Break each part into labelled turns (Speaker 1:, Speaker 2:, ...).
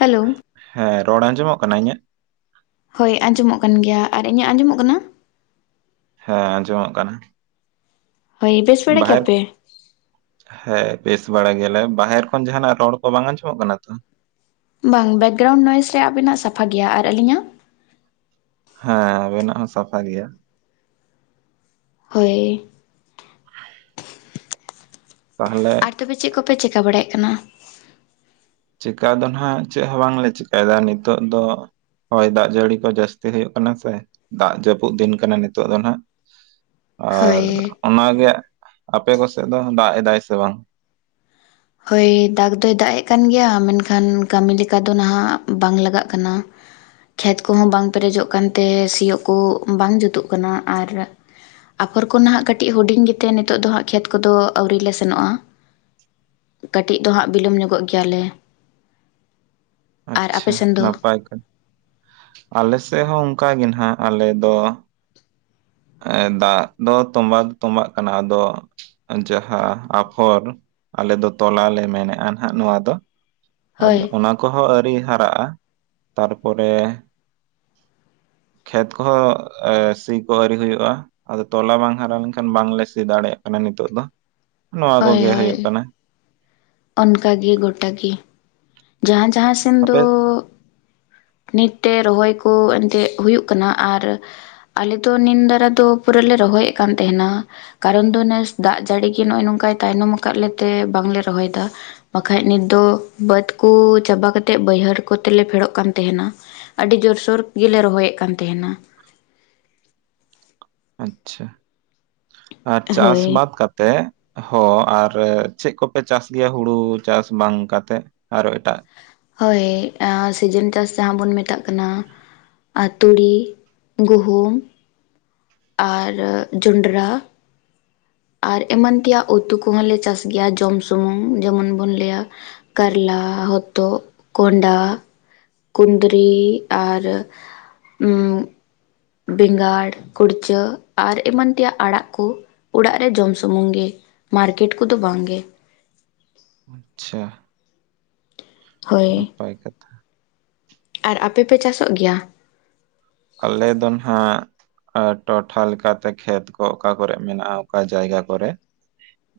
Speaker 1: Hello
Speaker 2: ᱦᱮᱸ ᱨᱚᱲ ᱟᱸᱡᱚᱢᱚᱜ ᱠᱟᱱᱟ ᱤᱧᱟᱹᱜ?
Speaker 1: ᱦᱳᱭ ᱟᱸᱡᱚᱢᱚᱜ ᱠᱟᱱ ᱜᱮᱭᱟ ᱟᱨ ᱤᱧᱟᱹᱜ ᱟᱸᱡᱚᱢᱚᱜ ᱠᱟᱱᱟ?
Speaker 2: ᱦᱮᱸ ᱟᱸᱡᱚᱢᱚᱜ ᱠᱟᱱᱟ᱾
Speaker 1: ᱦᱳᱭ, ᱵᱮᱥ ᱵᱟᱲᱟ
Speaker 2: ᱵᱟᱦᱮᱨ
Speaker 1: ᱜᱮᱭᱟᱯᱮ?
Speaker 2: ᱦᱮᱸ ᱵᱮᱥ ᱵᱟᱲᱟ ᱜᱮᱭᱟᱞᱮ᱾ ᱵᱟᱦᱮᱨ ᱠᱷᱚᱱ ᱡᱟᱸᱦᱟᱱᱟᱜ ᱨᱚᱲ ᱠᱚ ᱵᱟᱝ ᱟᱸᱡᱚᱢᱚᱜ ᱠᱟᱱᱟ ᱛᱚ?
Speaker 1: ᱵᱟᱝ᱾ ᱵᱮᱠᱜᱨᱟᱣᱩᱱᱰ ᱱᱚᱭᱮᱡᱽ ᱨᱮ ᱟᱵᱤᱱᱟᱜ ᱥᱟᱯᱷᱟ ᱜᱮᱭᱟ ᱟᱨ ᱟᱹᱞᱤᱧᱟᱜ?
Speaker 2: ᱦᱮᱸ ᱟᱵᱮᱱᱟᱜ ᱦᱚᱸ ᱥᱟᱯᱷᱟ ᱜᱮᱭᱟ᱾
Speaker 1: ᱦᱳᱭ᱾
Speaker 2: ᱛᱟᱦᱞᱮ
Speaker 1: ᱟᱨ ᱛᱚᱵᱮ ᱪᱮᱫ ᱠᱚᱯᱮ ᱪᱮᱠᱟ ᱵᱟᱲᱟᱭᱮᱜ ᱠᱟᱱᱟ?
Speaker 2: ᱪᱮᱠᱟ ᱫᱚ ᱱᱟᱜ ᱪᱮᱫ ᱦᱚᱸ ᱵᱟᱝᱞᱮ ᱪᱤᱠᱟᱭᱮᱫᱟ᱾ ᱱᱤᱛᱚᱜ ᱫᱚ ᱦᱚᱭ ᱫᱟᱜ ᱡᱟᱹᱲᱤ ᱠᱚ ᱡᱟᱹᱥᱛᱤ ᱦᱩᱭᱩᱜ ᱠᱟᱱᱟ ᱥᱮ, ᱫᱟᱜ ᱡᱟᱹᱯᱩᱫ ᱫᱤᱱ ᱠᱟᱱᱟ ᱱᱤᱛᱚᱜ ᱫᱚ ᱱᱟᱦᱟᱜ᱾ ᱟᱨ
Speaker 1: ᱦᱳᱭ
Speaker 2: ᱚᱱᱟᱜᱮ ᱟᱯᱮ ᱠᱚ ᱥᱮᱫ ᱫᱚ ᱫᱟᱜ ᱮᱫᱟᱭ ᱥᱮ ᱵᱟᱝ?
Speaker 1: ᱦᱳᱭ ᱫᱟᱜᱽ ᱫᱚᱭ ᱫᱟᱜ ᱮᱜ ᱠᱟᱱ ᱜᱮᱭᱟ, ᱢᱮᱱᱠᱷᱟᱱ ᱠᱟᱹᱢᱤ ᱞᱮᱠᱟ ᱫᱚ ᱱᱟᱦᱟᱜ ᱵᱟᱝ ᱞᱟᱜᱟᱜ ᱠᱟᱱᱟ᱾ ᱠᱷᱮᱛ ᱠᱚᱦᱚᱸ ᱵᱟᱝ ᱯᱮᱨᱮᱡᱚᱜ ᱠᱟᱱᱛᱮ ᱥᱤᱭᱳᱜ ᱠᱚ ᱵᱟᱝ ᱡᱩᱛᱩᱜ ᱠᱟᱱᱟ ᱟᱨ ᱟᱯᱷᱚᱨ ᱠᱚ ᱱᱟᱦᱟᱜ ᱠᱟᱹᱴᱤᱡ ᱦᱩᱰᱤᱝ ᱜᱮᱛᱮ ᱱᱤᱛᱚᱜ ᱫᱚ ᱦᱟᱸᱟᱜ ᱠᱷᱮᱛ ᱠᱚᱫᱚ ᱟᱹᱣᱨᱤ ᱞᱮ ᱥᱮᱱᱚᱜ-ᱟ᱾ ᱠᱟᱹᱴᱤᱡ ᱫᱚ ᱦᱟᱸᱜ ᱵᱤᱞᱚᱢ ᱧᱚᱜᱚᱜ ᱜᱮᱭᱟᱞᱮ᱾ ᱟᱨ ᱟᱯᱮ
Speaker 2: ᱟᱪᱪᱷᱟ,
Speaker 1: ᱥᱮᱱ ᱫᱚ
Speaker 2: ᱱᱟᱯᱟᱭ ᱠᱟᱱᱟ ᱟᱞᱮ ᱥᱮᱫ ᱦᱚᱸ ᱚᱝᱠᱟ ᱜᱮ ᱱᱟᱜ ᱟᱞᱮ ᱫᱚ ᱮᱸ, ᱫᱟᱜ ᱫᱚ ᱛᱚᱸᱵᱟ ᱫᱚ ᱛᱚᱸᱵᱟᱜ ᱠᱟᱱᱟ᱾ ᱟᱫᱚ ᱡᱟᱦᱟᱸ ᱟᱯᱷᱚᱨ ᱟᱞᱮ ᱫᱚ ᱛᱚᱞᱟ ᱞᱮ ᱢᱮᱱᱮᱜ-ᱟ, ᱱᱟᱦᱟᱜ ᱱᱚᱣᱟ ᱫᱚ᱾
Speaker 1: ᱦᱳᱭ
Speaker 2: ᱟᱫᱚ ᱚᱱᱟ ᱠᱚᱦᱚᱸ ᱟᱹᱨᱤ ᱦᱟᱨᱟᱜ-ᱟ, ᱛᱟᱨᱯᱚᱨᱮ ᱠᱷᱮᱛ ᱠᱚᱦᱚᱸ ᱥᱤ ᱠᱚ ᱟᱹᱣᱨᱤ ᱦᱩᱭᱩᱜ-ᱟ᱾ ᱟᱫᱚ ᱛᱚᱞᱟ ᱵᱟᱝ ᱦᱟᱨᱟ ᱞᱮᱱᱠᱷᱟᱱ ᱵᱟᱝᱞᱮ ᱥᱤ ᱫᱟᱲᱮᱭᱟᱜ ᱠᱟᱱᱟ ᱱᱤᱛᱚᱜ ᱫᱚ, ᱱᱚᱣᱟ ᱠᱚᱜᱮ ᱦᱩᱭᱩᱜ ᱠᱟᱱᱟ᱾
Speaker 1: ᱚᱱᱠᱟᱜᱮ, ᱜᱚᱴᱟᱜᱮ, ᱡᱟᱦᱟᱸ ᱡᱟᱦᱟᱸ ᱥᱮᱱ
Speaker 2: ᱟᱯᱮ
Speaker 1: ᱫᱚ ᱱᱤᱛ ᱛᱮ ᱨᱚᱦᱚᱭ ᱠᱚ ᱮᱱᱛᱮᱫ ᱦᱩᱭᱩᱜ ᱠᱟᱱᱟ᱾ ᱟᱨ ᱟᱞᱮ ᱫᱚ ᱱᱤᱱ ᱫᱟᱨᱟ ᱫᱚ ᱯᱩᱨᱟᱹ ᱞᱮ ᱨᱚᱦᱚᱭᱮᱫ ᱠᱟᱱ ᱛᱮᱦᱮᱱᱟ᱾ ᱠᱟᱨᱚᱱ ᱫᱚ ᱱᱮᱥ ᱫᱟᱜ ᱡᱟᱹᱲᱤ ᱜᱮ ᱱᱚᱜ-ᱚᱭ ᱱᱚᱝᱠᱟᱭ ᱛᱟᱭᱱᱚᱢ ᱟᱠᱟᱫ ᱞᱮᱛᱮ ᱵᱟᱝᱞᱮ ᱨᱚᱦᱚᱭᱫᱟ᱾ ᱵᱟᱠᱷᱟᱡ ᱱᱤᱛ ᱫᱚ ᱵᱟᱹᱫᱽ ᱠᱚ ᱪᱟᱵᱟ ᱠᱟᱛᱮᱫ ᱵᱟᱹᱭᱦᱟᱹᱲ ᱠᱚᱛᱮ ᱞᱮ ᱯᱷᱮᱲᱚᱜ ᱠᱟᱱ ᱛᱟᱦᱮᱱᱟ᱾ ᱟᱹᱰᱤ ᱡᱳᱨᱥᱳᱲ ᱜᱮᱞᱮ ᱨᱚᱦᱚᱭᱮᱫ ᱠᱟᱱ ᱛᱮᱦᱮᱱᱟ᱾
Speaker 2: ᱟᱪᱪᱷᱟ, ᱟᱨ
Speaker 1: ᱦᱳᱭ
Speaker 2: ᱪᱟᱥᱵᱟᱫ ᱠᱟ‌ᱛ ᱛᱮ ᱦᱚᱸ ᱟᱨ ᱪᱮᱫ ᱠᱚᱯᱮ ᱪᱟᱥ ᱜᱮᱭᱟ? ᱦᱩᱲᱩ ᱪᱟᱥ ᱵᱟᱝ ᱠᱟᱛᱮᱫ? ᱟᱨᱚ ᱮᱴᱟᱜ
Speaker 1: ᱦᱳᱭ ᱟᱨ ᱥᱤᱡᱤᱱ ᱪᱟᱥ ᱡᱟᱦᱟᱸ ᱵᱚᱱ ᱢᱮᱛᱟᱜ ᱠᱟᱱᱟ᱾ ᱟᱨ ᱛᱩᱲᱤ, ᱜᱩᱦᱩᱢ ᱟᱨ ᱡᱚᱸᱰᱨᱟ᱾ ᱟᱨ ᱮᱢᱟᱱ ᱛᱮᱭᱟᱜ ᱩᱛᱩ ᱠᱚᱦᱚᱸᱞᱮ ᱪᱟᱥ ᱜᱮᱭᱟ ᱡᱚᱢ ᱥᱩᱢᱩᱝ ᱡᱮᱢᱚᱱ ᱵᱚᱱ ᱞᱟᱹᱭᱟ᱾ ᱠᱟᱨᱞᱟ, ᱦᱚᱛᱚᱫ, ᱠᱚᱸᱰᱷᱟ᱾ ᱠᱩᱸᱫᱽᱨᱤ ᱟᱨ ᱩᱸᱜ ᱵᱮᱸᱜᱟᱲ, ᱠᱩᱲᱪᱟᱹ ᱟᱨ ᱮᱢᱟᱱ ᱛᱮᱭᱟᱜ ᱟᱲᱟᱜ ᱠᱳ ᱚᱲᱟᱜ ᱨᱮ ᱡᱚᱢ ᱥᱩᱢᱩᱝ ᱜᱮ᱾ ᱢᱟᱨᱠᱮᱹᱴ ᱠᱚᱫᱚ ᱵᱟᱝ ᱜᱮ᱾
Speaker 2: ᱟᱪᱪᱷᱟ
Speaker 1: ᱦᱳᱭ
Speaker 2: ᱱᱟᱯᱟᱭ ᱠᱟᱛᱼᱼ
Speaker 1: ᱟᱨ ᱟᱯᱮ ᱯᱮ ᱪᱟᱥᱚᱜ ᱜᱮᱭᱟ?
Speaker 2: ᱟᱞᱮ ᱫᱚ ᱱᱟᱸᱜᱼᱼ ᱴᱚᱴᱷᱟ ᱞᱮᱠᱟᱛᱮ ᱠᱷᱮᱛ ᱠᱚ ᱚᱠᱟ ᱠᱚᱨᱮᱜ ᱢᱮᱱᱟᱜᱼᱟ ᱚᱠᱟ ᱡᱟᱭᱜᱟ ᱠᱚᱨᱮᱜᱼᱼ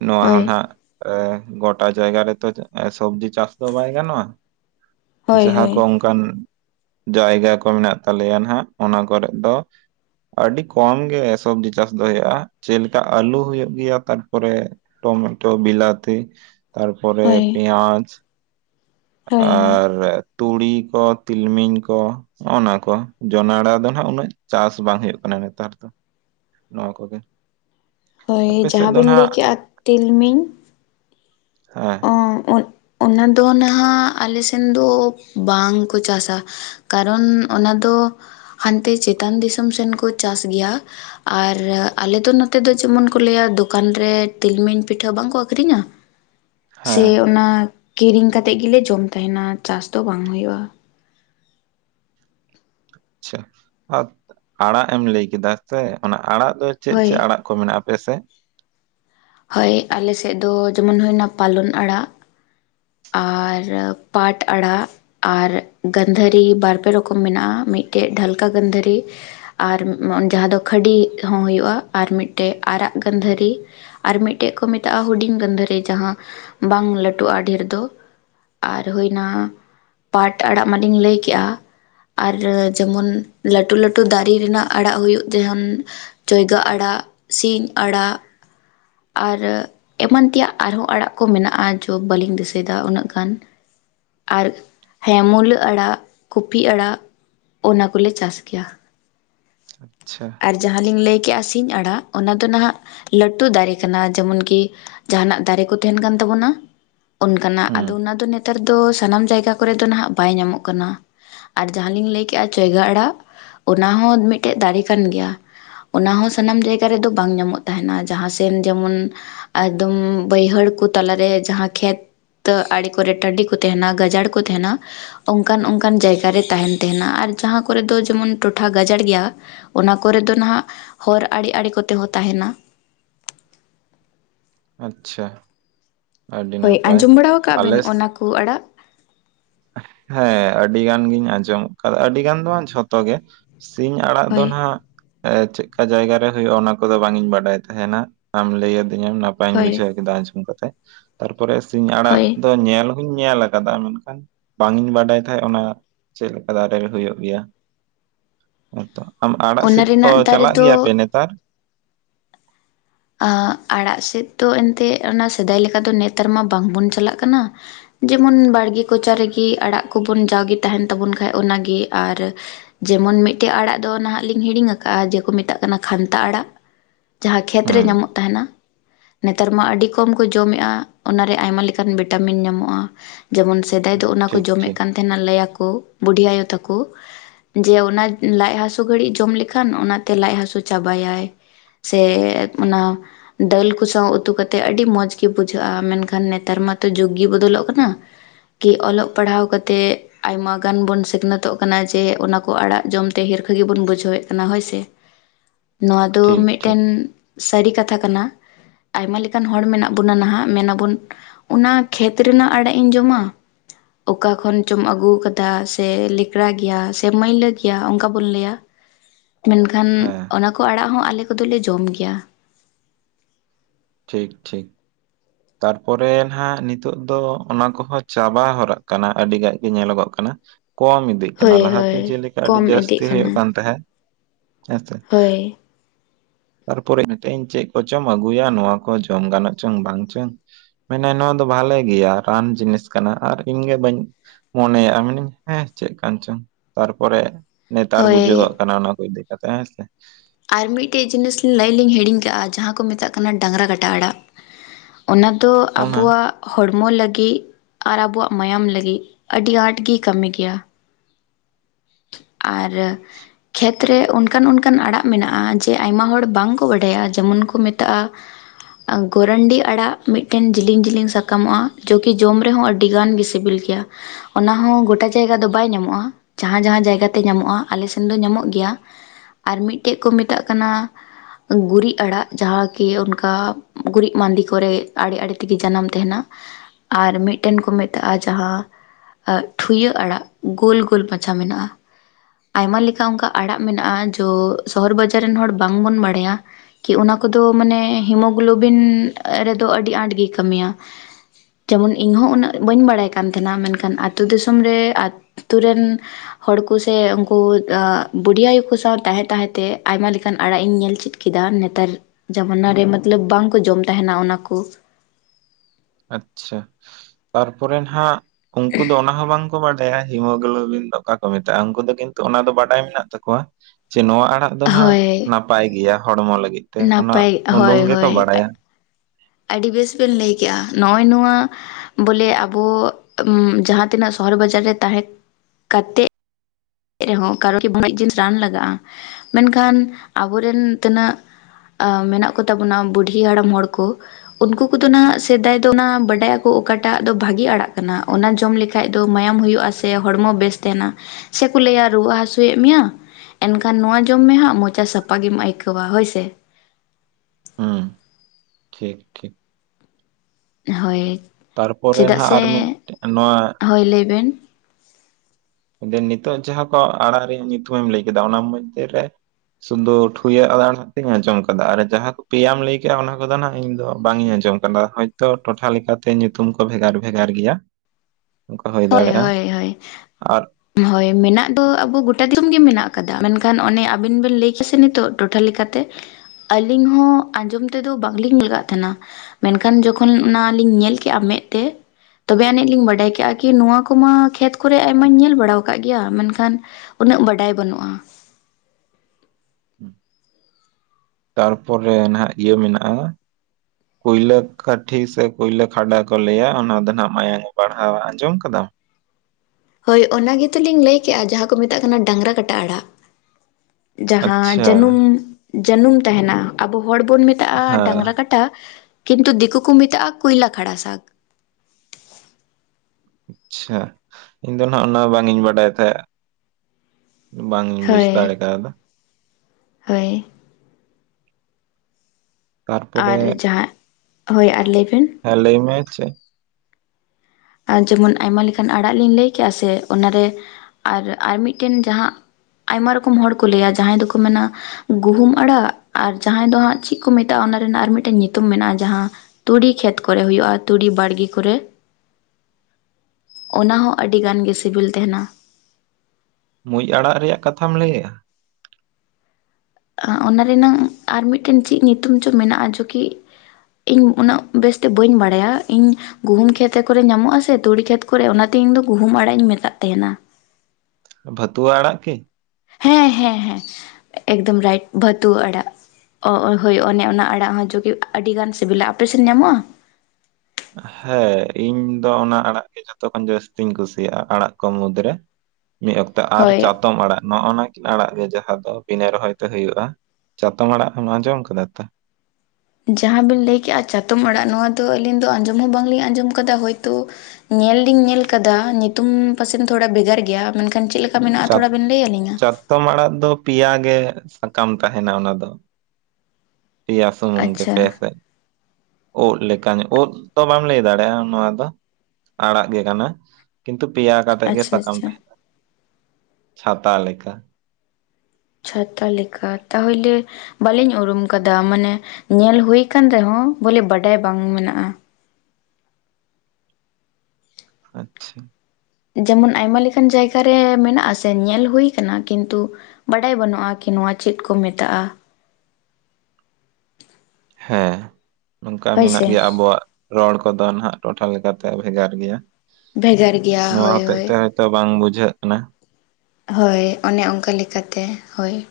Speaker 2: ᱱᱚᱣᱟ
Speaker 1: ᱦᱳᱭ
Speaker 2: ᱦᱚᱸ ᱱᱟᱸᱜ, ᱮ ᱜᱚᱴᱟ ᱡᱟᱭᱜᱟ ᱨᱮᱛᱚ ᱥᱚᱵᱽᱡᱤ ᱪᱟᱥ ᱫᱚ ᱵᱟᱭ ᱜᱟᱱᱚᱜᱼᱟ ᱾
Speaker 1: ᱦᱳᱭ
Speaker 2: ᱡᱟᱦᱟᱸ
Speaker 1: ᱦᱳᱭ
Speaker 2: ᱠᱚ ᱚᱝᱠᱟᱱ ᱡᱟᱭᱜᱟ ᱠᱚ ᱢᱮᱱᱟᱜ ᱛᱟᱞᱮᱭᱟ ᱱᱟᱸᱜ ᱚᱱᱟ ᱠᱚᱨᱮᱜ ᱫᱚᱼᱼᱼ ᱟᱹᱰᱤ ᱠᱚᱢ ᱜᱮ ᱥᱚᱵᱽᱡᱤ ᱪᱟᱥ ᱫᱚ ᱦᱩᱭᱩᱜᱼᱟ, ᱪᱮᱞᱮᱠᱟ ᱟᱹᱞᱩ ᱦᱩᱭᱩᱜ ᱜᱮᱭᱟ ᱛᱟᱨᱯᱚᱨᱮᱼᱼᱼ ᱴᱚᱢᱮᱴᱳ ᱵᱤᱞᱟᱛᱤ ᱛᱟᱨᱯᱚᱨᱮ
Speaker 1: ᱦᱳᱭ
Speaker 2: ᱯᱮᱸᱭᱟᱡᱽ,
Speaker 1: ᱦᱳᱭ ᱦᱳᱭ
Speaker 2: ᱟᱻᱨᱮ ᱛᱩᱲᱤ ᱠᱚ ᱛᱤᱞᱢᱤᱧ ᱠᱚ ᱱᱚᱼᱜ ᱱᱟ ᱠᱚ ᱾ ᱡᱚᱱᱟᱲᱟ ᱫᱚ ᱷᱟᱜ ᱩᱱᱟᱹᱜ ᱪᱟᱥ ᱵᱟᱝ ᱦᱩᱭᱩᱜ ᱠᱟᱱᱟ ᱱᱮᱛᱟᱨ ᱫᱚ ᱱᱚᱣᱟ ᱠᱚᱜᱮ ᱾
Speaker 1: ᱦᱳᱭ ᱡᱟᱦᱟᱸᱵᱤᱱ ᱞᱟᱹᱭ ᱠᱮᱜᱼᱟ ᱛᱤᱞᱢᱤᱧᱼᱼ
Speaker 2: ᱦᱮᱸ
Speaker 1: ᱚᱸᱫ ᱚᱱᱟ ᱫᱚ ᱱᱟᱸᱜ ᱟᱞᱮ ᱥᱮᱱ ᱫᱚ ᱵᱟᱝᱠᱚ ᱪᱟᱥᱟ ᱾ ᱠᱟᱨᱚᱱ ᱚᱱᱟ ᱫᱚ ᱦᱟᱱᱛᱮ ᱪᱮᱛᱟᱱ ᱫᱤᱥᱚᱢ ᱥᱮᱱ ᱠᱚ ᱪᱟᱥ ᱜᱮᱭᱟ ᱾ ᱟᱨ ᱟᱞᱮ ᱫᱚ ᱱᱚᱛᱮ ᱫᱚ ᱡᱮᱢᱚᱱ ᱠᱚ ᱞᱟᱹᱭᱟ ᱫᱚᱠᱟᱱ ᱨᱮ ᱛᱤᱞᱢᱤᱧ ᱯᱤᱴᱷᱟᱹ ᱵᱟᱝᱠᱚ ᱟᱹᱠᱷᱨᱤᱧᱟ,
Speaker 2: ᱦᱮᱸ
Speaker 1: ᱥᱮ ᱚᱱᱟ ᱠᱤᱨᱤᱧ ᱠᱟᱛᱮᱜ ᱜᱮᱞᱮ ᱡᱚᱢ ᱛᱟᱦᱮᱱᱟ ᱪᱟᱥ ᱫᱚ ᱵᱟᱝ ᱦᱳᱭᱳᱜᱼᱟ ᱾
Speaker 2: ᱟᱪᱪᱷᱟ ᱟᱨ ᱟᱲᱟᱜ ᱮᱢ ᱞᱟᱹᱭ ᱠᱮᱫᱟ ᱥᱮ ᱚᱱᱟ ᱟᱲᱟᱜ ᱫᱚ ᱪᱮᱜ -
Speaker 1: ᱦᱳᱭ
Speaker 2: ᱪᱮᱜ ᱟᱲᱟᱜ, ᱠᱚ ᱢᱮᱱᱟᱜᱼᱟ ᱟᱯᱮ ᱥᱮᱜ?
Speaker 1: ᱦᱳᱭ ᱟᱞᱮᱥᱮᱜ ᱫᱚ ᱡᱮᱢᱚᱱ ᱦᱩᱭᱱᱟ ᱯᱟᱞᱚᱱ ᱟᱲᱟᱜᱼᱼ ᱨᱟ ᱯᱟᱴ ᱟᱲᱟᱜ ᱟᱨ ᱜᱟᱺᱫᱷᱟᱹᱨᱤ ᱵᱟᱨᱯᱮ ᱨᱚᱠᱚᱢ ᱢᱮᱱᱟᱜᱼᱟ, ᱢᱤᱫᱴᱮᱜ ᱰᱷᱟᱞᱠᱟ ᱜᱟᱺᱫᱷᱟᱹᱨᱤᱼᱼ ᱟᱨ ᱡᱟᱦᱟᱸ ᱫᱚ ᱠᱷᱟᱹᱰᱤ ᱦᱚᱸ ᱦᱩᱭᱩᱜᱼᱟ ᱟᱨ ᱢᱤᱫᱴᱮᱜ ᱟᱨᱟᱜ ᱜᱟᱺᱫᱷᱟᱹᱨᱤᱼᱼ ᱟᱨ ᱢᱤᱫᱴᱮᱡ ᱠᱚ ᱢᱮᱛᱟᱜᱼᱟ ᱦᱩᱰᱤᱧ ᱜᱟᱺᱱᱫᱷᱟᱹᱨᱤ ᱡᱟᱦᱟᱸ ᱵᱟᱝ ᱞᱟᱹᱴᱩᱜᱼᱟ ᱰᱷᱮᱨᱼᱼ ᱟᱨ ᱦᱩᱭᱱᱟ ᱯᱟᱴ ᱟᱲᱟᱜ ᱢᱟᱞᱤᱧ ᱞᱟᱹᱭ ᱠᱮᱜᱼᱟ, ᱟᱨ ᱡᱮᱢᱚᱱ ᱞᱟᱹᱴᱩ - ᱞᱟᱹᱴᱩ ᱫᱟᱨᱮ ᱨᱮᱱᱟᱜ ᱟᱲᱟᱜ ᱦᱩᱭᱩᱜ ᱡᱟᱹᱦᱟᱹᱱᱼᱼ ᱪᱚᱭᱜᱟ ᱟᱲᱟᱜ ᱥᱤᱧ ᱟᱲᱟᱜᱼᱼ ᱟᱨ ᱮᱢᱟᱱ ᱛᱮᱭᱟᱜ ᱟᱨᱦᱚᱸ ᱟᱲᱟᱜ ᱠᱚ ᱢᱮᱱᱟᱜᱼᱟ ᱡᱚ ᱵᱟᱹᱞᱤᱧ ᱫᱤᱥ-ᱼ ᱪᱮᱫᱟᱜ ᱩᱱᱟᱹᱜ ᱜᱟᱱ ᱟᱨ, ᱦᱮ ᱢᱩᱞᱟᱹ ᱟᱲᱟᱜ ᱠᱩᱯᱤ ᱟᱲᱟᱜ ᱚᱱᱟ ᱠᱚᱞᱮ ᱪᱟᱥ ᱜᱮᱭᱟ ᱾
Speaker 2: ᱟᱪᱪᱷᱟ
Speaker 1: ᱟᱨ ᱡᱟᱦᱟᱸ ᱞᱤᱧ ᱞᱟᱹᱭ ᱠᱮᱜᱼᱟ ᱥᱤᱧ ᱟᱲᱟᱜ ᱚᱱᱟ ᱫᱚ ᱱᱟᱜ ᱞᱟᱹᱴᱩ ᱫᱟᱨᱮ ᱠᱟᱱᱟ ᱡᱮᱢᱚᱱ ᱠᱤᱼᱼ ᱡᱟᱦᱟᱱᱟᱜ ᱫᱟᱨᱮ ᱠᱚ ᱛᱟᱦᱮᱱ ᱠᱟᱱ ᱛᱟᱵᱚᱱᱟ ᱚᱱᱠᱟ ᱱᱟᱜ
Speaker 2: ᱦᱩᱸ
Speaker 1: ᱟᱫᱚ ᱚᱱᱟ ᱫᱚ ᱱᱤᱛ-ᱼ ᱱᱮᱛᱟᱨ ᱫᱚ ᱥᱟᱱᱟᱢ ᱡᱟᱭᱜᱟ ᱠᱚᱨᱮ ᱫᱚ ᱱᱟᱜ ᱵᱟᱭ ᱧᱟᱢᱚᱜ ᱠᱟᱱᱟ ᱾ ᱟᱨ ᱡᱟᱦᱟᱸ ᱞᱤᱧ ᱞᱟᱹᱭ ᱠᱮᱜᱼᱟ ᱪᱚᱭᱜᱟ ᱟᱲᱟᱜ ᱚᱱᱟ ᱦᱚᱸ ᱢᱤᱫᱴᱮᱜ ᱫᱟᱨᱮ ᱠᱟᱱ ᱜᱮᱭᱟ ᱾ ᱚᱱᱟ ᱦᱚᱸ ᱥᱟᱱᱟᱢ ᱡᱟᱭᱜᱟ ᱨᱮᱫᱚ ᱵᱟᱝ ᱧᱟᱢᱚᱜ ᱛᱟᱦᱮᱱᱟ ᱡᱟᱦᱟᱸ ᱥᱮᱱ ᱡᱮᱢᱚᱱᱼᱼ ᱟᱫᱚᱢ ᱵᱟᱹᱭᱦᱟᱹᱲ ᱠᱚ ᱛᱟᱞᱟᱨᱮ ᱡᱟᱦᱟᱸ ᱠᱷᱮᱛ, ᱛᱚ ᱟᱹᱰᱤ ᱠᱚ ᱨᱮᱴᱟᱹᱴᱤ ᱠᱩ ᱛᱟᱦᱮᱱᱟ ᱜᱟᱡᱟᱲ ᱠᱩ ᱛᱟᱦᱮᱱᱟ, ᱚᱱᱠᱟᱱ - ᱚᱱᱠᱟᱱ ᱡᱟᱭᱜᱟ ᱨᱮ ᱛᱟᱦᱮᱱ ᱛᱮᱦᱮᱱᱟ ᱟᱨ ᱡᱟᱦᱟᱸ ᱠᱚᱨᱮ ᱫᱚ ᱡᱮᱢᱚᱱ ᱴᱚᱴᱷᱟ ᱜᱟᱡᱟᱲ ᱜᱮᱭᱟ ᱾ ᱚᱱᱟ ᱠᱚᱨᱮ ᱫᱚ ᱱᱷᱟᱜ ᱦᱚᱨ ᱟᱲᱮ - ᱟᱲᱮ ᱠᱚᱛᱮ ᱦᱚᱸ ᱛᱟᱦᱮᱱᱟ ᱾
Speaker 2: ᱟᱪᱪᱷᱟ, ᱟᱹᱰᱤ
Speaker 1: ᱦᱳᱭ
Speaker 2: ᱱᱟᱯᱟᱭ
Speaker 1: ᱟᱸᱡᱚᱢ ᱵᱟᱲᱟ ᱟᱠᱟᱜ ᱵᱮᱱ
Speaker 2: ᱟᱞᱮᱥ
Speaker 1: ᱚᱱᱟ ᱠᱚ ᱟᱲᱟᱜ
Speaker 2: ᱦᱮᱸ ᱟᱹᱰᱤ ᱜᱟᱱ ᱜᱤᱧ ᱟᱸᱡᱚᱢᱚᱜ ᱠᱟᱫ-ᱟ ᱟᱹᱰᱤ ᱜᱟᱱ ᱫᱚ ᱵᱟᱝ ᱡᱷᱚᱛᱚ ᱜᱮᱼ ᱼ ᱥᱤᱧ ᱟᱲᱟᱜ ᱫᱚ
Speaker 1: ᱦᱳᱭ
Speaker 2: ᱱᱟᱸᱜ ᱪᱮᱫᱠᱟ ᱡᱟᱭᱜᱟ ᱨᱮ ᱦᱩᱭᱩᱜᱼᱟ ᱚᱱᱟ ᱠᱚᱫᱚ ᱵᱟᱝ ᱤᱧ ᱵᱟᱰᱟᱭ ᱛᱟᱦᱮᱱᱟᱜ ᱟᱢ ᱞᱟᱹᱭ ᱟᱹᱫᱤᱧᱟᱢ ᱱᱟᱯᱼᱼ ᱵᱟᱹᱧ
Speaker 1: ᱦᱳᱭ
Speaker 2: ᱵᱩᱡᱷᱟᱹᱣ ᱠᱮᱫᱟ ᱟᱸᱡᱚᱢ ᱠᱟᱛᱮ, ᱛᱟᱨᱯᱚᱨᱮ ᱥᱤᱧ ᱟᱲᱟᱜ
Speaker 1: ᱦᱳᱭ
Speaker 2: ᱫᱚ ᱧᱮᱞᱼᱼ ᱦᱚᱧ ᱧᱮᱞ ᱟᱠᱟᱫᱟ ᱚᱱᱠᱟ ᱵᱟᱝ ᱤᱧ ᱵᱟᱰᱟᱭ ᱛᱟᱦᱮᱸ ᱚᱱᱟ ᱪᱮᱫ ᱞᱮᱠᱟ ᱫᱟᱨᱮ ᱨᱮ ᱦᱩᱭᱩᱜ ᱜᱮᱭᱟ ᱾ ᱦᱮᱸᱛᱚ ᱟᱢ ᱟᱲᱟᱜ
Speaker 1: ᱚᱱᱟ
Speaker 2: ᱥᱤᱫ ᱠᱚ
Speaker 1: ᱨᱮᱱᱟᱜ ᱫᱟᱨᱮ
Speaker 2: ᱪᱟᱞᱟᱜ ᱜᱮᱭᱟ
Speaker 1: ᱫᱚ
Speaker 2: ᱯᱮ ᱱᱮᱛᱟᱨ?
Speaker 1: ᱟᱲᱟᱜ ᱥᱮᱫ ᱫᱚ ᱮᱱᱛᱮᱫ ᱚᱱᱟ ᱥᱮᱫᱟᱭ ᱞᱮᱠᱟ ᱫᱚ ᱱᱮᱛᱟᱨ ᱢᱟ ᱵᱟᱝᱵᱚᱱ ᱪᱟᱞᱟᱜ ᱠᱟᱱᱟ ᱾ ᱡᱮᱢᱚᱱ ᱵᱟᱲᱜᱮ ᱠᱚᱪᱟ ᱨᱮᱜᱮ ᱟᱲᱟᱜ ᱠᱚᱵᱚᱱ ᱡᱟᱣᱜᱮ ᱛᱟᱦᱮᱱ ᱛᱟᱵᱚᱱ ᱠᱷᱟᱱ ᱚᱱᱟᱜᱮ ᱟᱨᱼᱼ ᱡᱮᱢᱚᱱ ᱢᱤᱫᱴᱮᱡ ᱟᱲᱟᱜ ᱫᱚ ᱱᱟᱦᱟᱜ ᱞᱤᱧ ᱦᱤᱲᱤᱧ ᱟᱠᱟᱜ-ᱟ ᱡᱮᱠᱚ ᱢᱮᱛᱟᱜ ᱠᱟᱱᱟ ᱠᱷᱟᱱᱛᱟ ᱟᱲᱟᱜ ᱡᱟᱦᱟᱸ ᱠᱷᱮ ᱛᱨᱮ
Speaker 2: ᱦᱩᱸ
Speaker 1: ᱧᱟᱢᱚᱜ ᱛᱟᱦᱮᱱᱟ, ᱱᱮᱛᱟᱨ ᱢᱟ ᱟᱹᱰᱤ ᱠᱚᱢ ᱠᱚ ᱡᱚᱢᱮᱜ-ᱟ ᱚᱱᱟᱨᱮ ᱟᱭᱢᱟ ᱞᱮᱠᱟᱱ ᱵᱷᱤᱴᱟᱢᱤᱱ ᱧᱟᱢᱚᱜ-ᱟ ᱡᱮᱢᱚᱱ ᱥᱮᱫᱟᱭ ᱫᱚ ᱚᱱᱟ ᱠᱚ
Speaker 2: ᱴᱷᱤᱠ
Speaker 1: ᱡᱚᱢᱮᱫ
Speaker 2: ᱴᱷᱤᱠ
Speaker 1: ᱠᱟᱱ ᱛᱟᱦᱮᱸᱱᱟ ᱞᱟᱹᱭᱟᱠᱚ ᱵᱩᱰᱷᱤ ᱟᱭᱳ ᱛᱟᱠᱩ ᱡᱮ ᱚᱱᱟ ᱞᱟᱡ ᱦᱟᱹᱥᱩ ᱜᱷᱟᱹᱲᱤᱡ ᱡᱚᱢ ᱞᱮᱠᱷᱟᱱ ᱚᱱᱟᱛᱮ ᱞᱟᱡ ᱦᱟᱹᱥᱩ ᱪᱟᱵᱟᱭᱟᱭ᱾ ᱥᱮ ᱚᱱᱟ ᱫᱟᱹᱞ ᱠᱚ ᱥᱟᱶ ᱩᱛᱩ ᱠᱟᱛᱮᱜ ᱟᱹᱰᱤ ᱢᱚᱸᱡᱽ ᱜᱮ ᱵᱩᱡᱷᱟᱹᱜ-ᱟ ᱢᱮᱱᱠᱷᱟᱱ ᱱᱮᱛᱟᱨ ᱢᱟᱛᱚ ᱡᱳᱜ ᱜᱮ ᱵᱚᱫᱚᱞᱚᱜ ᱠᱟᱱᱟ ᱠᱤ ᱚᱞᱚᱜ ᱯᱟᱲᱦᱟᱣ ᱠᱟᱛᱮᱜ ᱟᱭᱢᱟ ᱜᱟᱱ ᱵᱚᱱ ᱥᱤᱠᱷᱱᱟᱹᱛᱚᱜ ᱠᱟᱱᱟ ᱡᱮ ᱚᱱᱟ ᱠᱚ ᱟᱲᱟᱜ ᱡᱚᱢᱛᱮ ᱦᱤᱨᱠᱷᱟᱹ ᱜᱮᱵᱚᱱ ᱵᱩᱡᱷᱟᱹᱣᱮᱫ ᱠᱟᱱᱟ ᱦᱳᱭᱥᱮ
Speaker 2: [inaudible]
Speaker 1: ᱱᱚᱣᱟ ᱫᱚ
Speaker 2: ᱴᱷᱤᱠ ᱴᱷᱤᱠ
Speaker 1: ᱢᱤᱫᱴᱮᱱ ᱥᱟᱹᱨᱤ ᱠᱟᱛᱷᱟ ᱠᱟᱱᱟ, ᱟᱭᱢᱟ ᱞᱮᱠᱟᱱ ᱦᱚᱲ ᱢᱮᱱᱟᱜ ᱵᱚᱱᱟ ᱱᱟᱦᱟᱜ ᱢᱮᱱ ᱟᱵᱚᱱ ᱚᱱᱟ ᱠᱷᱮᱛ ᱨᱮᱱᱟᱜ ᱟᱲᱟᱜ ᱤᱧ ᱡᱚᱢᱟ ᱚᱠᱟ ᱠᱷᱚᱱ ᱪᱚᱢ ᱟᱹᱜᱩᱣᱠᱟᱫ ᱫᱟ ᱥᱮ ᱞᱮᱠᱲᱟ ᱜᱮᱭᱟ ᱥᱮ ᱢᱟᱹᱭᱞᱟᱹ ᱜᱮᱭᱟ ᱚᱱᱠᱟ ᱵᱚᱱ ᱞᱟᱹᱭᱟ, ᱢᱮᱱᱠᱷᱟᱱ
Speaker 2: ᱦᱮᱸ
Speaker 1: ᱚᱱᱟ ᱠᱚ ᱟᱲᱟᱜ ᱦᱚᱸ ᱟᱞᱮ ᱠᱚᱫᱚᱞᱮ ᱡᱚᱢ ᱜᱮᱭᱟ᱾
Speaker 2: ᱴᱷᱤᱠ ᱴᱷᱤᱠ ᱛᱟᱨᱯᱚᱨᱮ ᱱᱟᱦᱟᱜ ᱱᱤᱛᱚᱜ ᱫᱚ ᱚᱱᱟ ᱠᱚᱦᱚᱸ ᱪᱟᱵᱟ ᱦᱚᱨᱟᱜ ᱠᱟᱱᱟ ᱟᱹᱰᱤ ᱜᱟᱡ ᱜᱮ ᱧᱮᱞᱚᱜᱚᱜ ᱠᱟᱱᱟ᱾ ᱠᱚᱢ ᱤᱫᱤᱜ ᱠᱟᱱᱟ
Speaker 1: ᱦᱳᱭ
Speaker 2: ᱞᱟᱦᱟᱛᱮ
Speaker 1: ᱦᱳᱭ
Speaker 2: ᱡᱮᱞᱮᱠᱟ ᱟᱹᱰᱤ
Speaker 1: ᱠᱚᱢ
Speaker 2: ᱡᱟᱹᱥᱛᱤ
Speaker 1: ᱤᱫᱤᱜ
Speaker 2: ᱦᱩᱭᱩᱜ
Speaker 1: ᱠᱟᱱᱟ
Speaker 2: ᱠᱟᱱ ᱛᱟᱦᱮᱸᱫ ᱦᱮᱸᱥᱮ
Speaker 1: ᱦᱳᱭ᱾
Speaker 2: ᱛᱟᱨᱯᱚᱨᱮ ᱱᱤᱛᱚᱜ ᱤᱧ ᱪᱮᱫ ᱠᱚᱪᱚᱝ ᱟᱹᱜᱩᱭᱟ ᱱᱚᱣᱟ ᱠᱚ ᱡᱚᱢ ᱜᱟᱱᱚᱜ ᱪᱚᱝ ᱵᱟᱝ ᱪᱚᱝ ᱢᱮᱱᱟᱭ ᱱᱚᱣᱟ ᱫᱚ ᱵᱷᱟᱞᱮ ᱜᱮᱭᱟ ᱨᱟᱱ ᱡᱤᱱᱤᱥ ᱠᱟᱱᱟ ᱟᱨ ᱤᱧᱜᱮ ᱵᱟᱹᱧ ᱢᱚᱱᱮᱭᱟᱜ-ᱟ ᱢᱮᱱᱤᱧ ᱦᱮᱸ ᱪᱮᱫ ᱠᱟᱱ ᱪᱚᱝ ᱛᱟᱨᱯᱚᱨᱮ ᱱᱮᱛᱟᱨ ᱵᱩᱡᱷᱟᱹ
Speaker 1: ᱦᱳᱭ
Speaker 2: ᱜᱚᱜ ᱠᱟᱱᱟ ᱚᱱᱟ ᱠᱚ ᱤᱫᱤ ᱠᱟᱛᱮ ᱦᱮᱸᱥᱮ᱾
Speaker 1: ᱟᱨ ᱢᱤᱫᱴᱮᱡ ᱡᱤᱱᱤᱥ ᱞᱟᱹᱭ ᱞᱤᱧ ᱦᱤᱲᱤᱧ ᱠᱟᱜ-ᱟ ᱡᱟᱦᱟᱸ ᱠᱚ ᱢᱮᱛᱟᱜ ᱠᱟᱱᱟ ᱰᱟᱝᱨᱟ ᱠᱟᱴᱟ ᱟᱲᱟᱜ, ᱚᱱᱟ ᱫᱚ
Speaker 2: ᱚᱱᱟ
Speaker 1: ᱟᱵᱚᱣᱟᱜ ᱦᱚᱲᱢᱚ ᱞᱟᱹᱜᱤ ᱟᱨ ᱟᱵᱚᱣᱟᱜ ᱢᱟᱭᱟᱢ ᱞᱟᱹᱜᱤ ᱟᱹᱰᱤ ᱟᱸᱴ ᱜᱮᱭ ᱠᱟᱹᱢᱤ ᱜᱮᱭᱟ᱾ ᱟᱨ ᱠᱷᱮᱛᱨᱮ ᱚᱱᱠᱟᱱ ᱚᱱᱠᱟᱱ ᱟᱲᱟᱜ ᱢᱮᱱᱟᱜ-ᱟ ᱡᱮ ᱟᱭᱢᱟ ᱦᱚᱲ ᱵᱟᱝᱠᱚ ᱵᱟᱰᱟᱭᱟ ᱡᱮᱢᱚᱱ ᱠᱚ ᱢᱮᱛᱟᱜ-ᱟ, ᱜᱳᱨᱟᱹᱱᱰᱤ ᱟᱲᱟᱜ ᱢᱤᱫᱴᱮᱱ ᱡᱤᱞᱤᱧ ᱡᱤᱞᱤᱧ ᱥᱟᱠᱟᱢᱚᱜ-ᱟ ᱡᱚᱠᱤ ᱡᱚᱢ ᱨᱮᱦᱚᱸ ᱟᱹᱰᱤ ᱜᱟᱱ ᱜᱮ ᱥᱤ ᱥᱤᱵᱤᱞ ᱜᱮᱭᱟ ᱚᱱᱟ ᱦᱚᱸ ᱜᱚᱴᱟ ᱡᱟᱭᱜᱟ ᱫᱚ ᱵᱟᱭ ᱧᱟᱢᱚᱜ-ᱟ, ᱡᱟᱦᱟᱸ ᱡᱟᱦᱟᱸ ᱡᱟᱭᱜᱟᱛᱮ ᱧᱟᱢᱚᱜ-ᱟ ᱟᱞᱮ ᱥᱮᱱ ᱫᱚ ᱧᱟᱢᱚᱜ ᱜᱮᱭᱟ ᱟᱨ ᱢᱤᱫᱴᱮᱡ ᱠᱚ ᱢᱮᱛᱟᱜ ᱠᱟᱱᱟ, ᱜᱩᱨᱤᱡ ᱟᱲᱟᱜ ᱡᱟᱦᱟᱸ ᱠᱤ ᱚᱱᱠᱟ ᱜᱩᱨᱤᱡ ᱢᱟᱸᱫᱤ ᱠᱚᱨᱮᱜ ᱟᱲᱮ ᱟᱲᱮ ᱛᱮᱜᱮ ᱡᱟᱱᱟᱢ ᱛᱟᱦᱮᱱᱟ, ᱟᱨ ᱢᱤᱫᱴᱮᱱ ᱠᱚ ᱢᱮᱛᱟᱜ-ᱟ ᱡᱟᱦᱟᱸ ᱴᱷᱩᱭᱟᱹᱜ ᱟᱲᱟᱜ ᱜᱳᱞ ᱜᱳᱞ ᱯᱟᱛ ᱪᱪᱷᱟ ᱢᱮᱱᱟᱜ-ᱟ᱾ ᱟᱭᱢᱟ ᱞᱮᱠᱟ ᱚᱱᱠᱟ ᱟᱲᱟᱜ ᱢᱮᱱᱟᱜ-ᱟ ᱡᱳ ᱥᱚᱦᱚᱨ ᱵᱟᱡᱟᱨ ᱨᱮᱱ ᱦᱚᱲ ᱵᱟᱝ ᱵᱚᱱ ᱵᱟᱲᱟᱭᱟ, ᱠᱤ ᱚᱱᱟ ᱠᱚᱫᱚ ᱢᱟᱱᱮ ᱦᱤᱢᱳᱜᱞᱳᱵᱤᱱ ᱨᱮᱫᱚ ᱟᱹᱰᱤ ᱟᱸᱴ ᱜᱮᱭ ᱠᱟᱹᱢᱤᱭᱟ, ᱡᱮᱢᱚᱱ ᱤᱧ ᱦᱚᱸ ᱩᱱᱟᱹᱜ ᱵᱟᱹᱧ ᱵᱟᱲᱟᱭ ᱠᱟᱱ ᱛᱷᱮᱱᱟ ᱢᱮᱱᱠᱷᱟᱱ ᱟᱛᱳ ᱫᱤᱥᱚᱢ ᱨᱮ ᱟᱛᱩ ᱨᱮᱱ ᱦᱚᱲ ᱠᱩᱥᱮ ᱩᱱᱠᱩ ᱵᱩᱰᱦᱤ ᱟᱭᱩ ᱠᱚ ᱥᱟᱶ ᱛᱟᱦᱮᱸ ᱛᱟᱦᱮᱸᱛᱮ ᱟᱭᱢᱟ ᱞᱮᱠᱟᱱ ᱟᱲᱟᱜ ᱤᱧ ᱧᱮᱞ ᱪᱮᱫ ᱠᱮᱫᱟ ᱱᱮᱛᱟᱨ ᱡᱟᱢᱟᱱᱟ ᱨᱮ ᱢᱚᱛᱞᱚᱵ ᱵᱟᱝ ᱠᱚ ᱡᱚᱢ ᱛᱟᱦᱮᱱᱟ ᱚᱱᱟ ᱠᱩ
Speaker 2: ᱟᱪᱪᱷᱟ ᱛᱟᱨᱯᱚᱨᱮ ᱱᱟᱦᱟᱜ ᱩᱱᱠᱩ ᱫᱚ ᱚᱱᱟ ᱦᱚᱸ ᱵᱟᱝᱠᱚ ᱵᱟ ᱰᱟᱭᱟ ᱦᱤᱢᱳᱜᱞᱳᱵᱤᱱ ᱫᱚ ᱚᱠᱟ ᱠᱚ ᱢᱮᱛᱟᱜ-ᱟ ᱩᱱᱠᱩ ᱫᱚ ᱠᱤᱱᱛᱩ ᱚᱱᱟ ᱫᱚ ᱵᱟᱰᱟᱭ ᱢᱮᱱᱟᱜ ᱛᱟᱠᱚᱣᱟ ᱡᱮ ᱱᱚᱣᱟ ᱟᱲᱟᱜ ᱟᱫᱚ ᱱᱟᱦᱟᱜ
Speaker 1: ᱦᱳᱭ
Speaker 2: ᱱᱟᱯᱟᱭ ᱜᱮᱭᱟ ᱦᱚᱲᱢᱚ ᱞᱟᱹᱜᱤᱫ ᱛᱮ ᱚᱱᱟ
Speaker 1: ᱱᱟᱯᱟᱭ ᱦᱳᱭ
Speaker 2: ᱩᱰᱩᱝ ᱜᱮᱠᱚ
Speaker 1: ᱦᱳᱭ
Speaker 2: ᱵᱟᱲᱟᱭᱟ᱾
Speaker 1: ᱟᱹᱰᱤ ᱵᱮᱥ ᱵᱮᱱ ᱞᱟᱹᱭ ᱠᱮᱜ-ᱟ ᱱᱚᱜ-ᱚᱭ ᱱᱚᱣᱟ ᱵᱚᱞᱮ ᱟᱵᱚ ᱡᱟᱦᱟᱸ ᱛᱤᱱᱟᱹᱜ ᱥᱚᱦᱚᱨ ᱵᱟᱡᱟᱨ ᱨᱮ ᱛᱟᱦᱮᱸ ᱠᱟᱛᱮᱜ [inaudible] ᱨᱟᱱ ᱞᱟᱜᱟᱜ-ᱟ ᱢᱮᱱᱠᱷᱟᱱ ᱟᱵᱚᱨᱮᱱ ᱛᱤᱱᱟᱹᱜ ᱟ ᱢᱮᱱᱟᱜ ᱠᱚ ᱛᱟᱵᱩᱱᱟ ᱵᱩᱰᱷᱤ ᱦᱟᱲᱟᱢ ᱦᱚᱲ ᱠᱩ, ᱩᱱᱠᱩ ᱠᱚᱫᱚ ᱱᱷᱟᱜ ᱥᱮᱫᱟᱭ ᱫᱚ ᱱᱟ ᱵᱟᱰᱟᱭ ᱟᱠᱚ ᱚᱠᱟᱴᱟᱜ ᱫᱚ ᱵᱷᱟᱜᱮ ᱟᱲᱟᱜ ᱠᱟᱱᱟ ᱚᱱᱟ ᱡᱚᱢ ᱞᱮᱠᱟ ᱠᱷᱟᱡ ᱫᱚ ᱢᱟᱭᱟᱢ ᱦᱩᱭᱩᱜ-ᱟ ᱥᱮ ᱦᱚᱲᱢᱚ ᱵᱮᱥ ᱛᱮᱦᱮᱱᱟ, ᱥᱮᱠᱚ ᱞᱟᱹᱭᱟ ᱨᱩᱣᱟᱹᱜ ᱦᱟᱹᱥᱩᱭᱮᱫ ᱢᱮᱭᱟ? ᱮᱱᱠᱷᱟᱱ ᱱᱚᱣᱟ ᱡᱚᱢ ᱢᱮ ᱦᱟᱸᱜ ᱢᱚᱪᱟ ᱥᱟᱯᱟ ᱜᱮᱢ ᱟᱹᱭᱠᱟᱹᱣᱟ ᱦᱳᱭ ᱥᱮ।
Speaker 2: ᱦᱩᱸ ᱴᱷᱤᱠ ᱴᱷᱤᱠ
Speaker 1: ᱦᱳᱭ
Speaker 2: ᱛᱟᱨᱯᱚᱨᱮ
Speaker 1: ᱪᱮᱫᱟᱜ
Speaker 2: ᱱᱟᱦᱟᱜ ᱟᱨ
Speaker 1: ᱥᱮ
Speaker 2: ᱢᱤᱫᱴᱮᱱ ᱱᱚᱣᱟ
Speaker 1: ᱦᱳᱭ ᱞᱟᱹᱭ ᱵᱮᱱ।
Speaker 2: ᱵᱮᱱ ᱱᱤᱛᱚᱜ ᱡᱟᱦᱟᱸ ᱠᱚ ᱟᱲᱟᱜ ᱨᱮᱭᱟᱜ ᱧᱩᱛᱩᱢ ᱢᱮᱢ ᱞᱟᱹᱭ ᱠᱮᱫᱟ ᱚᱱᱟ ᱢᱚᱫᱽᱫᱷᱮ ᱨᱮ ᱼᱼ ᱥᱩᱫᱩ ᱴᱷᱩᱸᱭᱟᱹᱜ ᱟᱫᱟᱲ ᱨᱮᱱᱟᱜ ᱛᱤᱧ ᱟᱸᱡᱚᱢ ᱠᱟᱫᱟ᱾ ᱟᱨ ᱡᱟᱦᱟᱸ ᱠᱚ ᱯᱮᱭᱟᱢ ᱞᱟᱹᱭ ᱠᱮᱜᱼᱟ ᱚᱱᱟ ᱠᱚᱫᱚ ᱱᱦᱟᱜ ᱤᱧ ᱫᱚ ᱵᱟᱝ ᱤᱧ ᱟᱸᱡᱚᱢ ᱼᱼ ᱠᱟᱫᱟ, ᱦᱳᱭᱛᱳ ᱴᱚᱴᱷᱟ ᱞᱮᱠᱟᱛᱮ ᱧᱩᱛᱩᱢ ᱠᱚ ᱵᱷᱮᱜᱟᱨ ᱵᱷᱮᱜᱟᱨ ᱜᱮᱭᱟ। ᱚᱱᱠᱟ ᱦᱩᱭ
Speaker 1: ᱦᱳᱭ
Speaker 2: ᱫᱟᱲᱮᱭᱟᱜᱼᱟ
Speaker 1: ᱦᱳᱭ ᱦᱳᱭ᱾
Speaker 2: ᱟᱨ
Speaker 1: ᱦᱳᱭ ᱢᱮᱱᱟᱜ ᱫᱚ ᱟᱵᱚ ᱜᱚᱴᱟ ᱫᱤᱥᱚᱢ ᱜᱮ ᱢᱮᱱᱟᱜ ᱟᱠᱟᱫᱟ᱾ ᱢᱮᱱᱠᱷᱟᱱ ᱚᱱᱮ ᱟᱵᱤᱱ ᱵᱤᱱ ᱞᱟᱹᱭ ᱠᱮᱜᱼᱟ ᱥᱮ ᱱᱤᱛᱚᱜ ᱴᱚᱴᱷᱟ ᱞᱮᱠᱟᱛᱮ, ᱟᱹᱞᱤᱧ ᱦᱚᱸ ᱟᱸᱡᱚᱢ ᱛᱮᱫᱚ ᱵᱟᱝᱞᱤᱧ ᱟᱞᱜᱟᱜ ᱛᱟᱸᱦᱮᱱᱟ। ᱢᱮᱱᱠᱷᱟᱱ ᱡᱚᱠᱷᱚᱱ ᱚᱱᱟᱞᱤᱧ ᱧᱮᱞ ᱠᱮᱜᱼᱟ ᱢᱮᱸᱫ ᱛᱮ, ᱛᱚᱵᱮ ᱟᱹᱱᱤᱡ ᱞᱤᱧ ᱵᱟᱰᱟᱭ ᱠᱮᱜᱼᱟ ᱠᱤ ᱱᱚᱣᱟ ᱠᱚᱢᱟ ᱠᱷᱮᱛ ᱠᱚᱨᱮ ᱟᱭᱢᱟᱧ ᱧᱮᱞ ᱵᱟᱲᱟᱣ ᱠᱟᱜ ᱜᱮᱭᱟ, ᱢᱮᱱᱠᱷᱟᱱ ᱩᱱᱟᱹᱜ ᱵᱟᱰᱟᱭ ᱵᱟᱹᱱᱩᱜᱼᱟ।
Speaker 2: ᱛᱟᱨᱯᱚᱨᱮ ᱱᱟᱦᱟᱜ ᱤᱭᱟᱹ ᱢᱮᱱᱟᱜᱼᱟ। ᱠᱩᱭᱞᱟᱹ ᱠᱟᱴᱷᱤ ᱥᱮ ᱠᱩᱭᱞᱟᱹ ᱠᱷᱟᱰᱟ ᱠᱚ ᱞᱟᱹᱭᱟ ᱚᱱᱟ ᱫᱚ ᱱᱦᱟᱜ ᱢᱟᱭᱟᱝ ᱯᱟᱲᱦᱟᱣᱟ᱾ ᱟᱸᱡᱚᱢ ᱠᱟᱫᱟᱢ?
Speaker 1: ᱦᱳᱭ ᱚᱱᱟ ᱜᱮᱛᱚᱞᱤᱧ ᱞᱟᱹᱭ ᱠᱮᱜᱼᱟ ᱡᱟᱦᱟᱸ ᱠᱚ ᱢᱮᱛᱟᱜ ᱠᱟᱱᱟ ᱰᱟᱝᱨᱟ ᱠᱟᱴᱟ ᱟᱲᱟᱜ। ᱡᱟᱦᱟᱸ
Speaker 2: ᱟᱪᱪᱷᱟ
Speaker 1: ᱡᱟᱹᱱᱩᱢ ᱡᱟᱹᱱᱩᱢ ᱛᱟᱦᱮᱱᱟ᱾ ᱟᱵᱚ ᱦᱚᱲ ᱵᱚᱱ ᱢᱤ ᱛᱟᱜᱼᱟ
Speaker 2: ᱦᱮᱸ
Speaker 1: ᱰᱟᱝᱨᱟ ᱠᱟᱴᱟ ᱠᱤᱱᱛᱩ ᱫᱤᱠᱩ ᱠᱚ ᱢᱮᱛᱟᱜᱼᱟ ᱠᱚᱩᱭᱞᱟ ᱠᱷᱟᱲᱟ ᱥᱟᱠ।
Speaker 2: ᱟᱪᱪᱷᱟ, ᱤᱧ ᱫᱚ ᱱᱟᱜ ᱚᱱᱟ ᱵᱟᱝ ᱤᱧ ᱵᱟᱰᱟᱭ ᱛᱟᱦᱮᱸᱫ। ᱵᱟᱝᱤᱧ ᱵᱩᱡ ᱫᱟᱲᱮ
Speaker 1: ᱦᱳᱭ
Speaker 2: ᱠᱟᱣᱫᱟ।
Speaker 1: ᱦᱳᱭ᱾
Speaker 2: ᱛᱟᱨᱯᱚᱨᱮ
Speaker 1: ᱟᱨ ᱡᱟᱦᱟᱸ, ᱦᱳᱭ ᱟᱨ ᱞᱟᱹᱭᱵᱤᱱ।
Speaker 2: ᱦᱮᱸ ᱞᱟᱹᱭ ᱢᱮ ᱪᱮᱫ?
Speaker 1: ᱟ ᱡᱮᱢᱚᱱ ᱟᱭᱢᱟ ᱞᱮᱠᱟᱱ ᱟᱲᱟᱜ ᱞᱤᱧ ᱞᱟᱹᱭ ᱠᱮᱜᱼᱟ ᱥᱮ ᱚᱱᱟᱨᱮ ᱟᱨ ᱟᱨ ᱢᱤᱫᱴᱮᱱ ᱡᱟᱦᱟᱸ ᱼᱼ ᱟᱭᱢᱟ ᱨᱚᱠᱚᱢ ᱦᱚᱲ ᱠᱚ ᱞᱟᱹᱭᱟ᱾ ᱡᱟᱦᱟᱸᱭ ᱫᱚᱠᱚ ᱢᱮᱱᱟ ᱼᱼ ᱜᱩᱦᱩᱢ ᱟᱲᱟᱜ ᱟᱨ ᱡᱟᱦᱟᱸᱭ ᱫᱚ ᱦᱟᱸᱜ ᱪᱤᱫ ᱠᱩ ᱢᱮᱛᱟᱜᱼᱟ ᱚᱱᱟ ᱨᱮᱱᱟᱜ ᱟᱨ ᱢᱤᱫᱴᱮᱱ ᱧᱩᱛᱩᱢ ᱢᱮᱱᱟᱜᱼᱟ, ᱡᱟᱦᱟᱸ ᱼᱼ ᱛᱩᱲᱤ ᱠᱷᱮᱛ ᱠᱚᱨᱮ ᱦᱩᱭᱩᱜᱼᱟ ᱛᱩᱲᱤ ᱵᱟᱲᱜᱤ ᱠᱚᱨᱮ। ᱚᱱᱟ ᱦᱚᱸ ᱟᱹᱰᱤ ᱜᱟᱱ ᱜᱮ ᱥᱤᱵᱤᱞ ᱛᱟᱸᱦᱮᱱᱟ।
Speaker 2: ᱢᱩᱸᱡ ᱟᱲᱟᱜ ᱨᱮᱭᱟᱜ ᱠᱟᱛᱷᱟᱢ ᱞᱟᱹᱭᱮᱜᱼᱟ?
Speaker 1: ᱟ ᱚᱱᱟ ᱨᱮᱱᱟᱝ ᱟᱨ ᱢᱤᱫᱴᱮᱱ ᱪᱮᱫ ᱧᱩᱛᱩᱢ ᱪᱚ ᱢᱮᱱᱟᱜᱼᱟ ᱡᱚ ᱠᱤ ᱼᱼ ᱤᱧ ᱩᱱᱟᱹᱜ ᱵᱮᱥᱛᱮ ᱵᱟᱹᱧ ᱵᱟᱲᱟᱭᱟ, ᱤᱧ ᱼᱼ ᱜᱩᱦᱩᱢ ᱠᱷᱮᱛ ᱠᱚᱨᱮ ᱧᱟᱢᱚᱜᱼᱟ ᱥᱮ ᱛᱩᱲᱤ ᱠᱷᱮᱛ ᱠᱚᱨᱮ ᱚᱱᱟᱛᱮ ᱤᱧ ᱫᱚ ᱜᱩᱦᱩᱢ ᱟᱲᱟᱜ ᱤᱧ ᱢᱮᱛᱟᱜ ᱛᱟᱸᱦᱮᱱᱟ।
Speaker 2: ᱵᱷᱟᱹᱛᱩᱣᱟᱹ ᱟᱲᱟᱜ ᱠᱤ?
Speaker 1: ᱦᱮᱸ ᱦᱮᱸ ᱦᱮᱸ ᱮᱠᱫᱚᱢ ᱨᱟᱭᱤᱴ ᱵᱷᱟᱹᱛᱩᱣᱟᱹ ᱟᱲᱟᱜ। ᱚ ᱚ ᱦᱳᱭ ᱚᱱᱮ ᱚᱱᱟ ᱟᱲᱟᱜ ᱦᱚᱸ ᱡᱚ ᱠᱤ ᱟᱹᱰᱤᱜᱟᱱ ᱥᱤᱵᱤᱞᱟ। ᱚᱯᱮᱥᱮᱱ ᱧᱟᱢᱚᱜᱼᱟ?
Speaker 2: ᱦᱮᱸ ᱤᱧ ᱫᱚ ᱚᱱᱟ ᱟᱲᱟᱜ ᱜᱮ ᱡᱷᱚᱛᱚ ᱠᱷᱚᱱ ᱡᱟᱹᱥᱛᱤᱧ ᱠᱩᱥᱤᱭᱟᱜᱼᱟ, ᱟᱲᱟᱜ ᱠᱚ ᱢᱩᱫᱽᱨᱮ। ᱢᱤᱫ ᱚᱠᱛᱚ ᱟᱨ
Speaker 1: ᱦᱳᱭ
Speaker 2: ᱪᱟᱛᱚᱢ ᱟᱲᱟᱜ ᱱᱚᱜᱼᱚ ᱱᱟ ᱟᱲᱟᱜ ᱜᱮ ᱡᱟᱦᱟᱸ ᱫᱚ ᱵᱤᱱᱟᱹ ᱨᱚᱦᱚᱭ ᱛᱮ ᱦᱩᱭᱩᱜᱼᱟ। ᱪᱟᱛᱚᱢ ᱟᱲᱟᱜ ᱮᱢ ᱟᱸᱡᱚᱢ ᱠᱟᱫᱟ ᱛᱚ?
Speaker 1: ᱡᱟᱦᱟᱸ ᱵᱤᱱ ᱞᱟᱹᱭ ᱠᱮᱜᱼᱟ ᱪᱟᱛᱚᱢ ᱚᱲᱟᱜ᱾ ᱱᱚᱣᱟ ᱫᱚ ᱟᱹᱞᱤᱧ ᱫᱚ ᱟᱸᱡᱚᱢ ᱦᱚᱸ ᱵᱟᱝᱞᱤᱧ ᱟᱸᱡᱚᱢ ᱠᱟᱫᱟ ᱦᱚᱳᱭᱛᱳ ᱧᱮᱞ ᱞᱤᱧ ᱧᱮᱞ ᱠᱟᱫᱟ ᱧᱩᱛᱩᱢ ᱯᱟᱥᱮᱱ ᱛᱷᱚᱲᱟ ᱵᱷᱮᱜᱟᱨ ᱜᱮᱭᱟ᱾ ᱢᱮᱱᱠᱷᱟᱱ ᱪᱮᱫ ᱞᱮᱠᱟ ᱠᱟ ᱢᱮᱱᱟᱜᱼᱟ, ᱛᱷᱚᱲᱟ ᱵᱤᱱ ᱞᱟᱹᱭ ᱟᱹᱞᱤᱧᱟ᱾
Speaker 2: ᱪᱟᱛᱚᱢ ᱟᱲᱟᱜ ᱫᱚ ᱯᱮᱭᱟ ᱜᱮ ᱥᱟᱠᱟᱢ ᱛᱟᱸᱦᱮᱱᱟ ᱚᱱᱟ ᱫᱚ। ᱯᱮᱭᱟ ᱥᱩᱢᱩᱝ ᱜᱮ
Speaker 1: ᱟᱪᱪᱷᱟ
Speaker 2: ᱯᱮ ᱥᱮᱫ ᱳᱫᱽ ᱞᱮᱠᱟᱱ ᱩᱫ ᱫᱚ ᱵᱟᱢ ᱞᱟᱹᱭ ᱫᱟᱲᱮᱭᱟᱜᱼᱟ ᱱᱚᱣᱟ ᱫᱚ ᱟᱲᱟᱜ ᱜᱮ ᱠᱟᱱᱟ ᱠᱤᱱᱛᱩ ᱯᱮᱭᱟ ᱠᱟᱛᱮᱜ ᱜᱮ
Speaker 1: ᱟᱪᱪᱷᱟ
Speaker 2: ᱥᱟᱠᱟᱢ
Speaker 1: ᱟᱪᱪᱷᱟ
Speaker 2: ᱛᱟᱦᱮᱸᱫ ᱪᱷᱟᱛᱟ ᱞᱮᱠᱟ।
Speaker 1: ᱪᱷᱛᱟ ᱞᱮᱠᱟ, ᱛᱟᱦᱚᱞᱮ ᱼᱼ ᱵᱟᱹᱞᱤᱧ ᱩᱨᱩᱢ ᱠᱟᱫᱟ ᱢᱟᱱᱮ ᱧᱮᱞ ᱦᱩᱭ ᱟᱠᱟᱱ ᱨᱮᱦᱚᱸ ᱵᱚᱞᱮ ᱵᱟᱰᱟᱭ ᱵᱟᱝ ᱢᱮᱱᱟᱜᱼᱟ ᱾
Speaker 2: ᱟᱪᱪᱷᱟ᱾
Speaker 1: ᱡᱮᱢᱚᱱ ᱟᱭᱢᱟ ᱞᱮᱠᱟᱱ ᱡᱟᱭᱜᱟᱨᱮ ᱢᱮᱱᱟᱜᱼᱟ ᱟᱥᱮ ᱧᱮᱞ ᱦᱩᱭ ᱟᱠᱟᱱᱟ ᱾ ᱠᱤᱱᱛᱩ ᱵᱟᱰᱟᱭ ᱵᱟᱹᱱᱩᱜᱼᱟ, ᱠᱤ ᱱᱚᱣᱟ ᱪᱮᱫ ᱠᱚ ᱢᱮᱛᱟᱜᱼᱟ ᱾
Speaker 2: ᱦᱮᱸ ᱱᱚᱝᱠᱟ
Speaker 1: ᱦᱳᱭ
Speaker 2: ᱢᱮᱱᱟᱜ
Speaker 1: ᱥᱮ
Speaker 2: ᱜᱮᱭᱟ ᱟᱵᱚᱣᱟᱜ ᱨᱚᱲ ᱠᱚᱫᱚ ᱱᱟᱸᱦᱟᱜ ᱴᱚᱴᱷᱟ ᱞᱮᱠᱟᱛᱮ ᱵᱷᱮᱜᱟᱨ ᱜᱮᱭᱟ,
Speaker 1: ᱵᱷᱮᱜᱟᱨ ᱜᱮᱭᱟ
Speaker 2: ᱱᱚᱣᱟ
Speaker 1: ᱦᱳᱭ
Speaker 2: ᱦᱚᱛᱮᱜ
Speaker 1: ᱦᱳᱭ
Speaker 2: ᱛᱮ ᱦᱚᱭ ᱛᱚ ᱵᱟᱝ ᱵᱩᱡᱷᱟᱹᱜ ᱠᱟᱱᱟ‌ ᱾
Speaker 1: ᱦᱳᱭ ᱚᱱᱮ ᱚᱱᱠᱟ ᱞᱮᱠᱟᱛᱮ ᱦᱳᱭ ᱾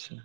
Speaker 2: ᱟᱪᱪᱷᱟ ᱾